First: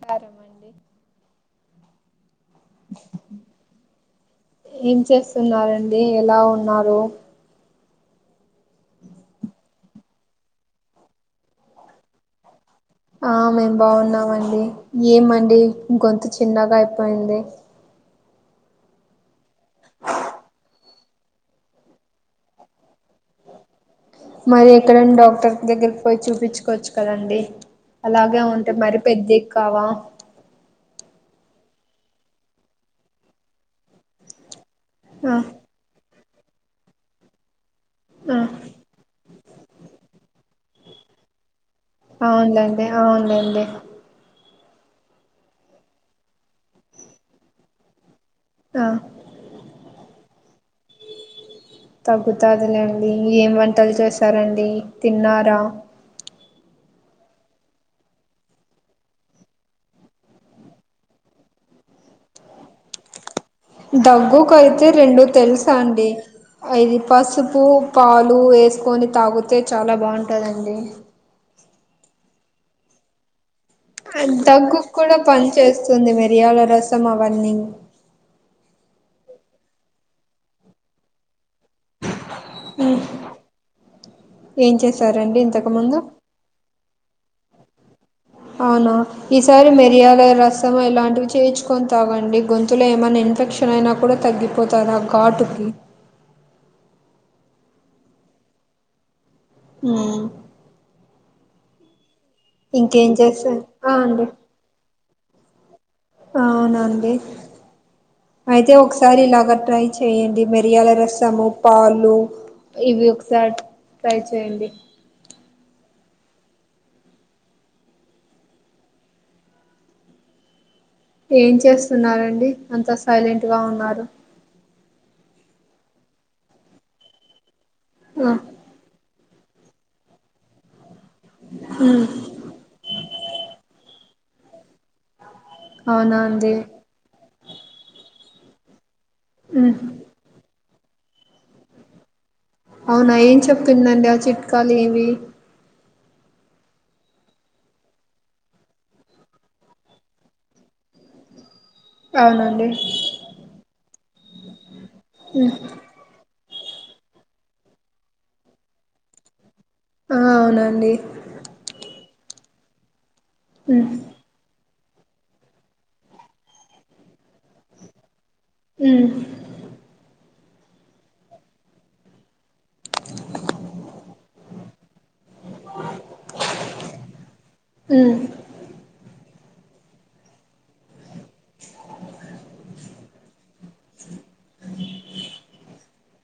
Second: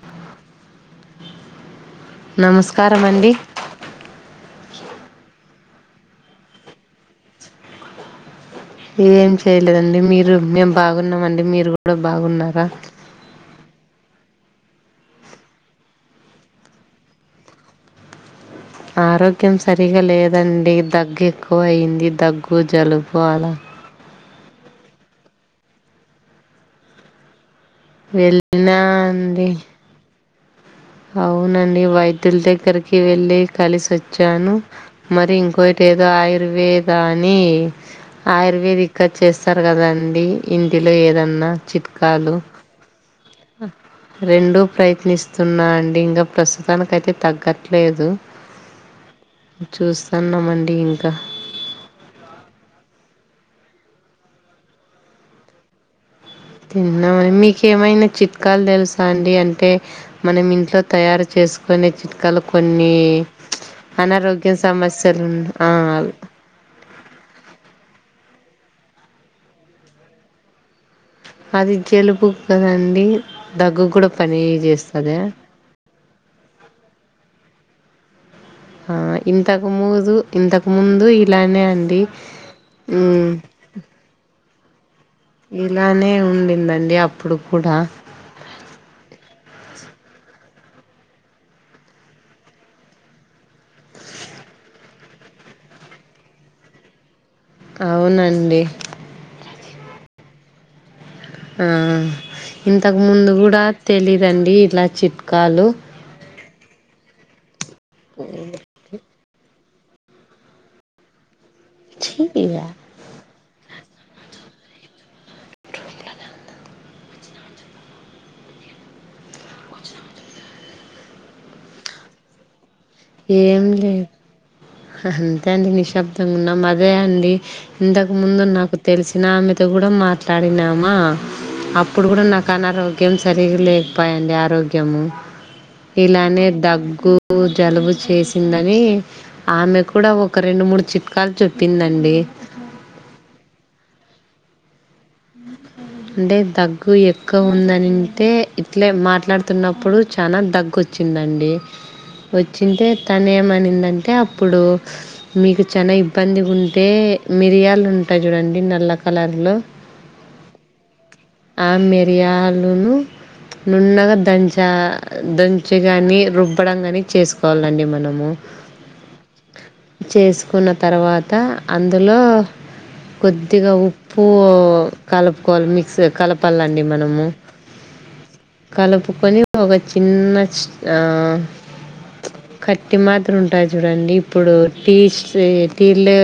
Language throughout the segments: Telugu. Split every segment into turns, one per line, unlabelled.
సరెనండి
నమస్కారం అండి
ఏం చేస్తున్నారండి ఎలా ఉన్నారు
ఏం చేయలేదండి మీరు మేము బాగున్నామండి, మీరు కూడా బాగున్నారా?
ఆ మేము బాగున్నామండి ఏమండి గొంతు చిన్నగా అయిపోయింది
ఆరోగ్యం సరిగా లేదండి దగ్గు ఎక్కువయ్యింది దగ్గు జలుబు అలా
మరి ఎక్కడైనా డాక్టర్ కు దగ్గరకి పోయి చూపించుకోవచ్చు కదండి అలాగే ఉంటే
వెళ్ళినా
మరి పెద్ది
అండి
కావా
అవునండి వైద్యుల దగ్గరికి వెళ్ళి కలిసి వచ్చాను మరి
ఆ
ఇంకవ ఏదో ఆయుర్వేద అని
ఆ
ఆయుర్వేదిక్ కట్ చేస్తారు కదాండి ఇంటిలో ఏదన్నా చిట్కాలు
అవునులేండి అవునులేండి
రెండూ ప్రయత్నిస్తున్నా అండి ఇంకా ప్రస్తుతానికి అయితే తగ్గట్లేదు
ఆ
చూస్తున్నమండి ఇంకా
తగ్గుతాదిలేండి ఏం వంటలు చేసారండి తిన్నారా
తిన్నామండి మీకు ఏమైనా చిట్కాలు తెలుసా అండి అంటే మనం ఇంట్లో తయారు చేసుకోనీ చిట్కాలు కొన్ని
దగ్గు
అనారోగ్య
కైతే
సమస్యలు
రెండు
ఉన్ ఆ
తెలుసు అండి ఇది పసుపు పాలు వేసుకొని తాగితే చాలా బాగుంటదండి
అది జలుబుకి కదండి దగ్గు కూడా
ఆ
పని
దగ్గుక్కూడా
చేస్తదా
పనిచేస్తుంది మిరియాల రసం అవన్నీ
ఆ ఇంతకు మూజు ఇంతకు ముందు ఇలానే అండి
ఏం చేశారంండి
ఇలానే ఉండిదండి అప్పుడు కూడా
అవునా ఈసారి మిరియాల రసం ఇలాంటివి చేర్చుకొని తాగండి గొంతులో ఏమైన్నా ఇన్ఫెక్ష అయినా కూడా తగ్గిపోతాది ఆ ఘాటుకి
అవునండి
హ్మ్
ఆ ఇంతకు
ఇంకేం
ముందు
చేస్తారు
కూడా
ఆ అండి
తెలీదండి ఇట్లా చిట్కాలు
అవునండి అయితే ఒక స ఒకసారి ఇలాగ ట్రై చేయండి మిరియాల రసము పాలు
చీ
ఇవి ఒకసారి ట్రై చేయండి ఏం చేస్తున్నారండి అంతా సైలెంట్ గా
ఏం
ఉన్నారు
లేదు అంతే అండి నిశ్శబ్దంగున్నాం అదే అండి
ఆ
ఇంతకుముందు నాకు తెలిసినామెతో కూడా మాట్లాడినామా అప్పుడు
ఉమ్
కూడా నాకనారోగ్ కేం సరిగ్గా లేక పాయండి ఆరోగ్యము
అవునా
ఇలానే
అండి
దగ్గు కు జలుబు చేసిందని ఆమె కూడా ఒక్ క్క రెండు మూడు చిట్కాలు చొప్పిందండి
అవునా ఏం చెప్పిందండి ఆ చిట్కాలు ఏవి
అంటే దగ్గు ఎక్కువ ఉందనింటే ఇట్లే మాట్లాడుతున్నప్పుడు చానా దగ్గోచ్ చిందండి
అవునండి
వచ్చింటే తనేమనిందంటే అప్పుడు మీకు చానా ఇబ్ పందిగుంటే మిరియాలు ఉంటయి చూడండి నల్ల కలర్లో
ఆ అవునండి
ఆ మిరియాలును
ఉమ్,
నున్నగా దంచా దంచి కానీ రుబ్బడం కానీ చేసుకోవాలండి మనము
మ్
చేసుకున్న తర్వాత అందులో కొద్దిగా ఉప్పు కలుపుకోవాలి మిక్సర్ కలపాలండి మనము
ఉమ్,
కలుపుకొని ఒక చిన్న ఆ కట్టి మాత్ర ఉ టాయి చూడండి ఇప్పుడు టీ స్ట్రీ టిలో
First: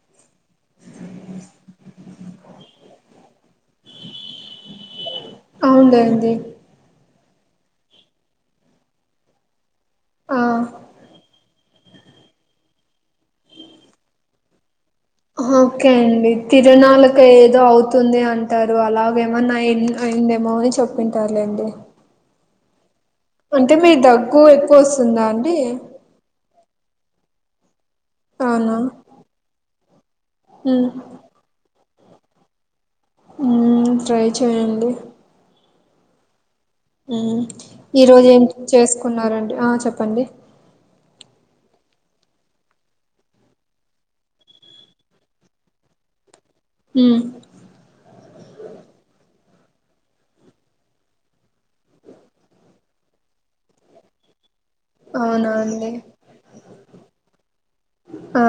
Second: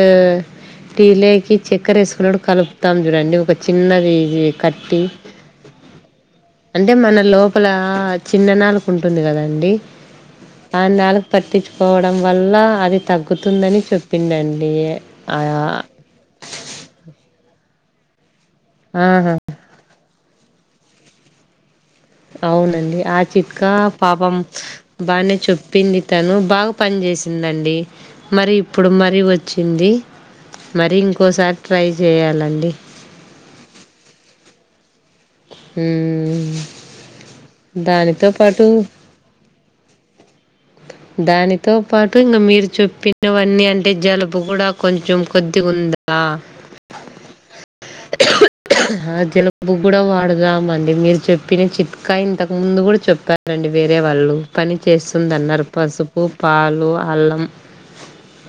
టీలేకి చెక్కరేసుకున్నపుడు కలుపుతాం చూడండి ఒక చిన్నది ఇది కట్టి
అవున్లెండి
అంటే మన లోపల చిన్న నాలుక ఉంటుంది కదండి ఆ నాలుక పట్టిచ్ కోవడం వల్ల అది తగ్గుతుందని చెప్పిందండి యే
ఓకే అండి తిరణాలకేదో అవుతుంది అంటారు
ఆహా,
అలాగేమన్నా అయింద్ అయిందేమో అని చెప్పింటారులేండి
అవునండి ఆ చిట్కా
అంటే మీ
పాపం
దగ్గు ఎక్కువ వస్తుందా
బానే
అండి
చోప్పింది తను బాగా పనిచేసిందండి మరి
అవునా
ఇప్పుడు మరి ఒచ్చింది
ఉమ్,
మరి ఇంకోసారి ట్రై చేయాలండి
మ్ ట్రై చేయండి
మ్
ఉమ్ ఈరోజ ఏం చేసుకున్నారండి ఆ చెప్పండి
దానితో పాటు ఇంగ మీరు చెప్పినవన్నీ అంటే జలుబు గూడ కొంచెం కొద్దిగుంద ఆ
హు
ఆ జలుబుగ్గూడ వాడద్ దామండి మీరు చెప్పిన చిట్క ఇంతకు ముందు గూడ చెప్పారండి వేరే వాళ్ళు పని
అవునా
చేస్తుందన్నరు
అండి
పసుపు, పాలు, అల్లం
ఆ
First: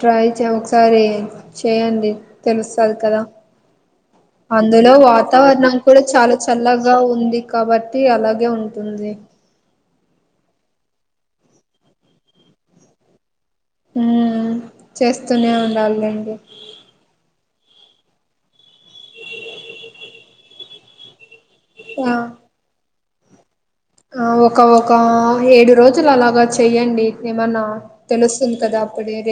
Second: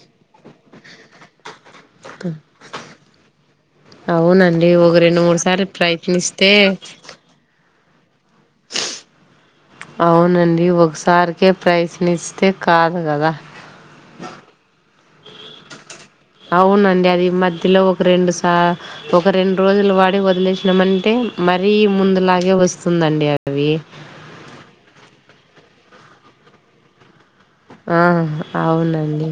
ట్రై చే ఒకసారి చేయండి తెలుస్తది కదా
అవునండి ఒక
అందులో
రెండు మూడు సార్లు
వాతావరణం కూడ చాలా
ప్రయత్నిస్తే
చల్లగా ఉంది కాబట్టి అలాగే ఉంటుంది
అవునండి ఒకసారికే ప్రైజ్ లిస్తే కాదు కదా
ఊమ్ చేస్తూనే ఉండాలేండి
అవునండి అది మధ్యలోక్ రెండు సా ఒక రెండు రోజులు వాడి వదిలేసినమంటే మరీ
ఆ
ముందులాగే వస్ స్తుందండి అవి
ఆ ఒక ఒకా ఏడు రోజులు అలాగ చెయ్యండి ఏమన్న
ఆహ్ అవునండి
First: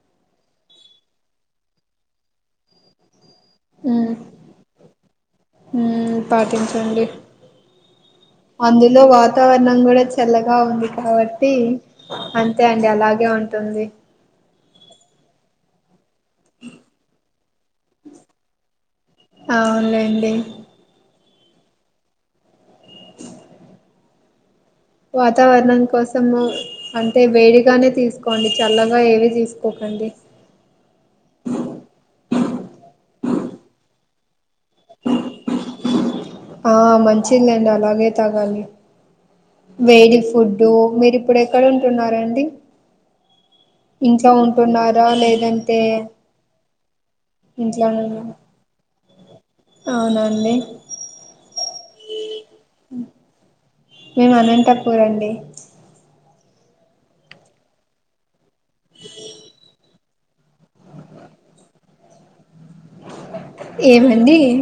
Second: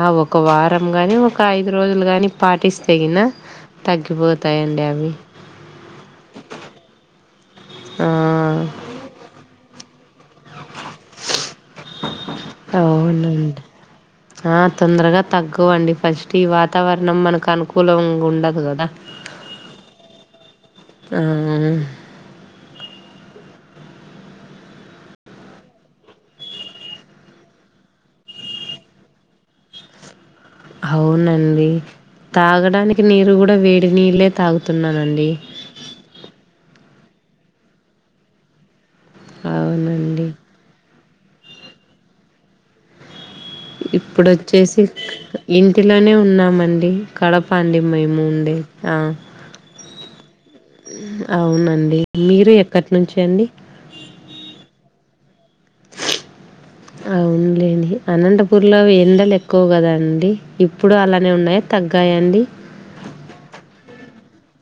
ఆ ఒక వారం గనీ ఒక ఐదు రోజులు గనీ పాటిస్తేగినా
ఉమ్
తగ్గిపోతాయండి అవి
ఉమ్ పాటించండి
ఆ!
అందులో వాతావరణం గుడ చ్ చల్లగా ఉంది కాబట్టి అంతే అండి అలాగే
అవునండి.
ఉంటుంది
ఆ తొందరగ తగ్గవండి ఫస్ట్ ఈ వాతావరణం మనకు అనుక్ కులంగ ఉండదు గదా
అవున్లెండి
ఆ
వాతావరణం కోసము అంటే వేడిగానే తీసుకోండి చల్లగ ఏవి తీసుకోకండి
అవునండి తాగడానికి నీరు గుడ వేడి నీళ్లే తాగుతున్నానండి
ఆ మంచిదిలేండి అలాగే తాగాలి వేడి
అవునండి.
ఫుడ్ డు మీరిప్పుడు ఎక్కడ ఉంటున్నరండి
ఇప్పుడోచ్చేసి
ఉంటున్నారా లేదంటే
ఇంటిలనే ఉన్నామండి కడప అండి మేము ఉండే ఆ
అవునా అండి
అవునండి మీరు ఎక్కటి నుంచి అండి
మేము అనంతపూర్ అండి
అవునులెండి అనంతపూర్లవి ఎండలు ఎక్కువ కధండి ఇప్ ఇప్పుడు అలానే ఉన్నాయ తగ్గాయ అండి
ఏమండి ఎ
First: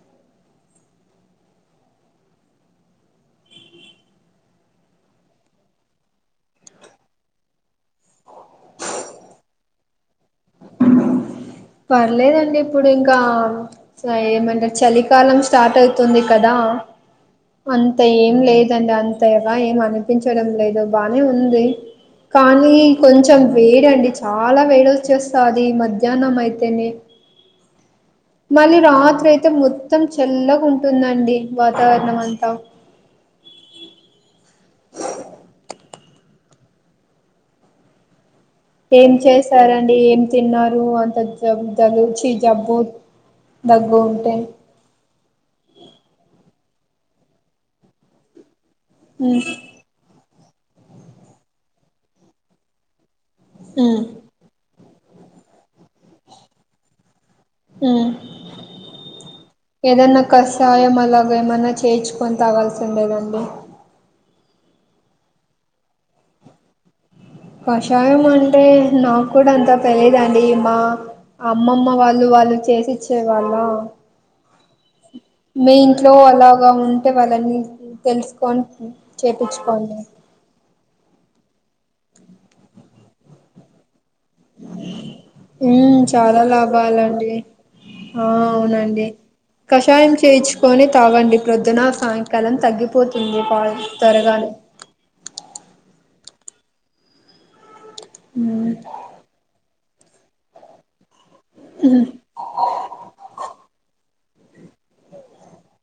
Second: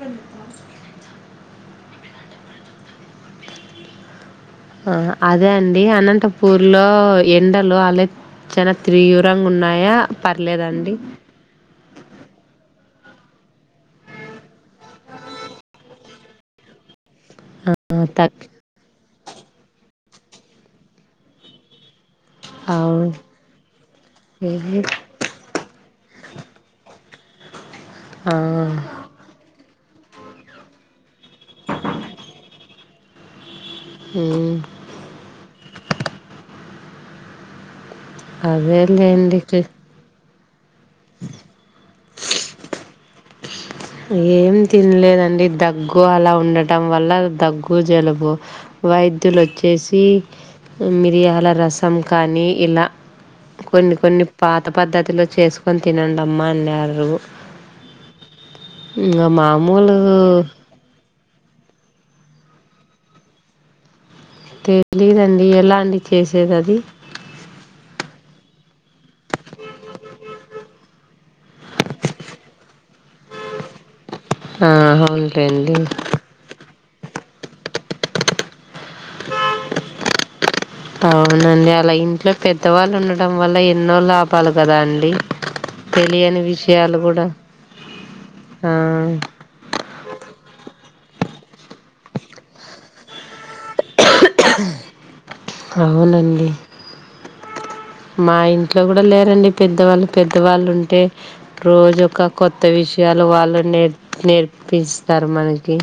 అ ఆ అదే అండి అనంతపూర్లో ఎండలు అలె చాన త్రియురంగ ఉన్నాయా పర్లేదాండి
పర్లేదండి ఇప్పుడు ఇంకా స ఏమన్న చలికాలం స్టార్ట్ అవుతుంది కదా
ఆ,
అంత ఏం
తగ్
లేదండి అంతె గద ఏం అనిపించడం లేదు బానే ఉంది కానీ
అవును
కొంచెం వేడండి చాలా వేడి ఒచ్చేస్త్ ది మధ్యానం అయితేనే
ఆ,
మళ్ళీ రాత్రి అయితే మొ త్తం చల్లగా ఉంటుందండి వాతావరణం అంతా
ఉమ్మ్
ఏం
అదేలేండి
చేశారండీ ఏం తిన్నారు అంత జల్ చి [inaudible] జబ్బు దగ్గు ఉంటే
ఏం తినలేదండి దగ్గు అలా ఉండటం వల్ల దగ్గు జలుబు
మ్
వైద్యులు వచ్చేసి మిరియాల రసం కానీ ఇలా కొన్ని
మ్
కొన్ని పాత పద్ధతిలో చేసుకొని తినండమ్మా అన్నారు
ఉమ్మ్
ఇంగ మామూలు
ఏదన్నా కస్ యం అలాగ ఏమన్నా చేయించుకొని తాగాల్సి ఉండేదండి
తెలీదండి ఎలా అండి చేసేదది
కషాయం అంటే నాకు కూడా అంతా తెలిదండి మా అమ్మమ్మ వాళ్ళు వాళ్ళు చేసిచ్చే వాళ్ళ
ఆహా అవును
మీ ఇంట్లో అలాగా ఉంటె వాళ్ళని తెలుసుకొని చేపించుకోండి
అవునండి అలా ఇంట్లో పెద్దవాళ్ళు ఉండడం వల్ల ఎన్నో లాభా లు కదా అండి
ఉమ్ చాలా
తెలియని విషయాలు కూడా
లాభాలండి ఆ అవునండి కషాయం చేయించుకొని తాగండి ప్రొద్దున సాయంకాలం తగ్గిపోతుంది పా త్వరగానే
అవునండి మా
ఉమ్,
ఇంట్లో కూడా లేరండి పెద్దవాళ్ళు పెద్దవాళ్ళు ఉంటే రోజు ఒక కొత్త విషయాలు వాళ్ళు నేర్ నేర్పిస్తారు మనకి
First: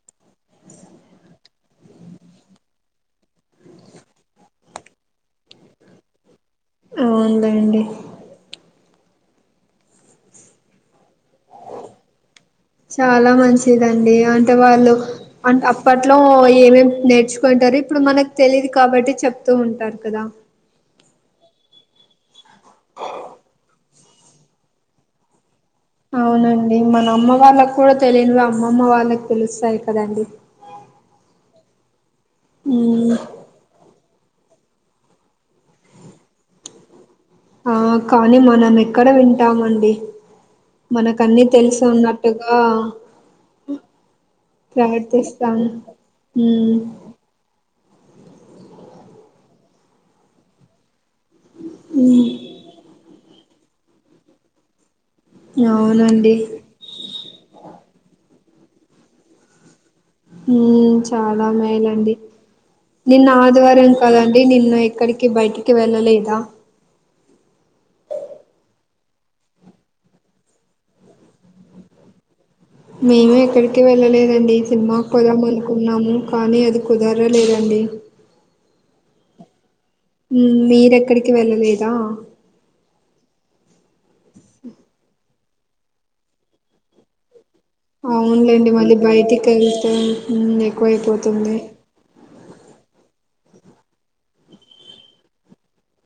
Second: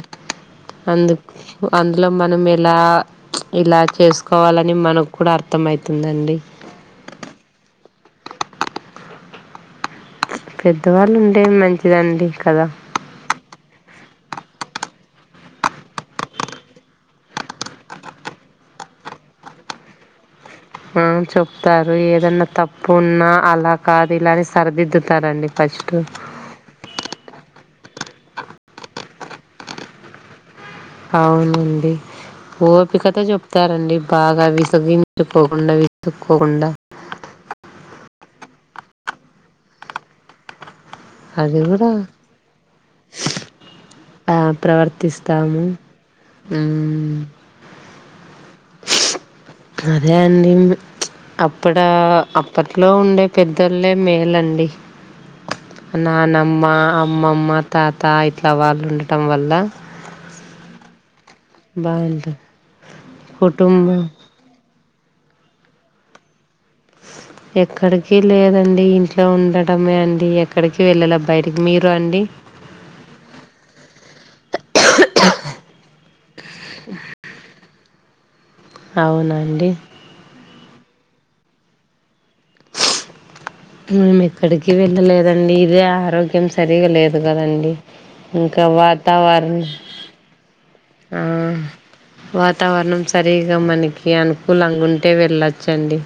అందుకు అందులో మనం ఎలా ఇలా చేసుకోవాలని మనకు కూడా అర్థంమయితుందండి
అవునులేండి
పెద్దవాళ్ళు ఉండేది మంచిదండి కదా
చాలా మంచిదండి అంటే వాళ్ళు అ అప్పట్లో ఏమేం నేర్చుకోయింటారు ఇప్పుడు మనకు తెలిదు కాబట్టి చెప్తూ ఉంటారు కదా
అవును చెప్తారు ఏదన్నా తప్పు ఉన్న అలా కాదు ఇలాని సరిదిద్దుతారండి ఫస్ట్
అవునండి మన అమ్మ వాళ్ళకు కూడా తెలియనివి అమ్మమ్మ వాళ్ళకి తెలుస్తాయి కదండి
అవునండి
ఉమ్
ఓపికతో చెప్తారండి బాగా విసగించుకోకుండా విసుకోకుండా
ఆ కానీ మనం ఎక్కడ వింటామండి మనకన్నీ
అది
తెలుసు
కూడా
ఉన్నట్టుగా
ఆ
ప్రవర్తిస్తాం
ప్రవర్తిస్తాము
ఉమ్మ్
హ్మ్ అదే అండి అప్పుడా అప్ అప్పట్లో ఉండే పెద్దొలే మేలండి
అవునండి
నానమ్మ అమ్మమ్మ తాత ఇట్లా వాళ్ళు ఉండటం వల్ల
ఉమ్మ్ చాలా మెలండి
బాగుంటది
నిన్న ఆదివారం
కుటుంబం
కదం డి నిన్న ఎక్కడికి బయటికి వెళ్ళలేదా
ఎక్కడికి లేదండి ఇంట్లో ఉండటమే అండి ఎక్కడికి వెళ్ళాల బయటకి మీరు అండి
మేము ఎక్కడికి వెళ్ళలేదండి సినిమాకి పోదామనుకున్నాము కానీ అది కుదరలేదండి
అవునండి
ఉమ్మ్ మీరెక్కడికి వెళ్ళలేదా
మేము ఎక్కడికి వెళ్ళలేదండి ఇదే ఆరోగ్యం సరిగా లేదు గదండి
అవునులేండి మళ్ళీ బయటికి ఏళ్తే
ఆ
ఎక్కువయిపోతుంది
వాతావరణం సరిగా మనకి అనుకూలంగా ఉంటే వెళ్ళోచ్చండి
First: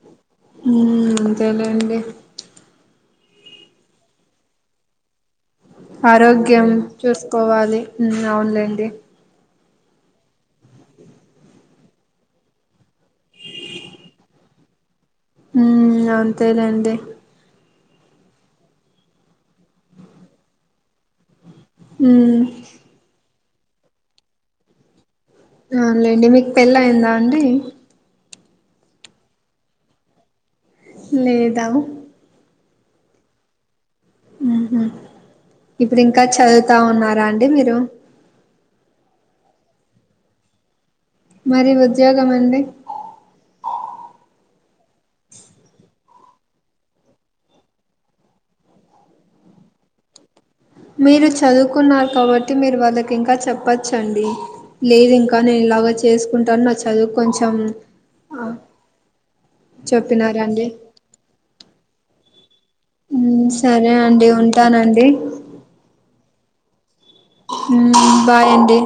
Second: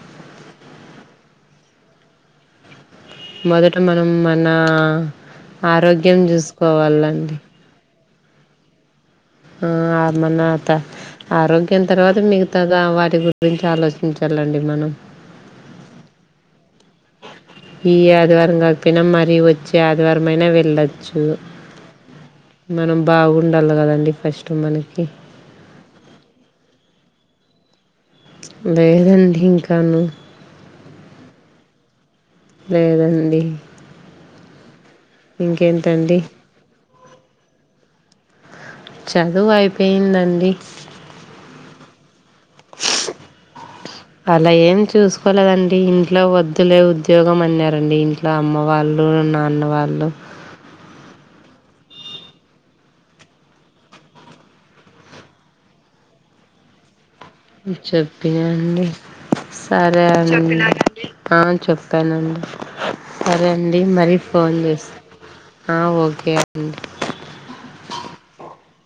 మ్మ్ అంతేలేండి
మొదట మనం మనా
ఆరోగ్యం చూసుకోవాలి మ్ అవునులేండి
ఆ అమర్నాతా ఆరోగ్యం తర్వాత మిగతా వాటి గురించి ఆలోచించాలండి మనం
మ్మ్ అంతేలేండి
ఈ ఆదివారం కాకపోయినా మరీ వచ్చే ఆదివారం అయినా వెళ్ళోచ్చు
మ్
మనం బాగుండాల గదండీ ఫస్ట్ మనకి
అవునులేండి మీకు పెళ్ళి అయిందా అండి
లేదండి ఇంకాను
లేదా
లేదండి
ఉహు ఇప్పుడు
ఇంకేంటండి
ఇంకా చదువుతా ఉన్నారా అండి మీరు
చదువైపోయిందండి
మరి ఉద్యోగం అండి
అలా ఏం చూసుకోలేదండి ఇంట్లో వద్దులే ఉద్యోగం అన్నారండి ఇం నా అమ్మ వాళ్ళు నాన్న వాళ్ళు
మీరు చదువుకున్నారు కాబట్టి మీరు వాళ్ళకింకా చెప్పచ్చండి లేదు ఇంకా నేను ఇలాగ చేసుకుంటాను నాక్ చదువుకో
చెప్పినాండి సరే అండి
చెప్పినారండి
ఆ చెప్తనండి సరే అండి మరీ ఫోన్ జేస్తా ఆ ఓకే అండి
మ్మ్ బాయ్ అండి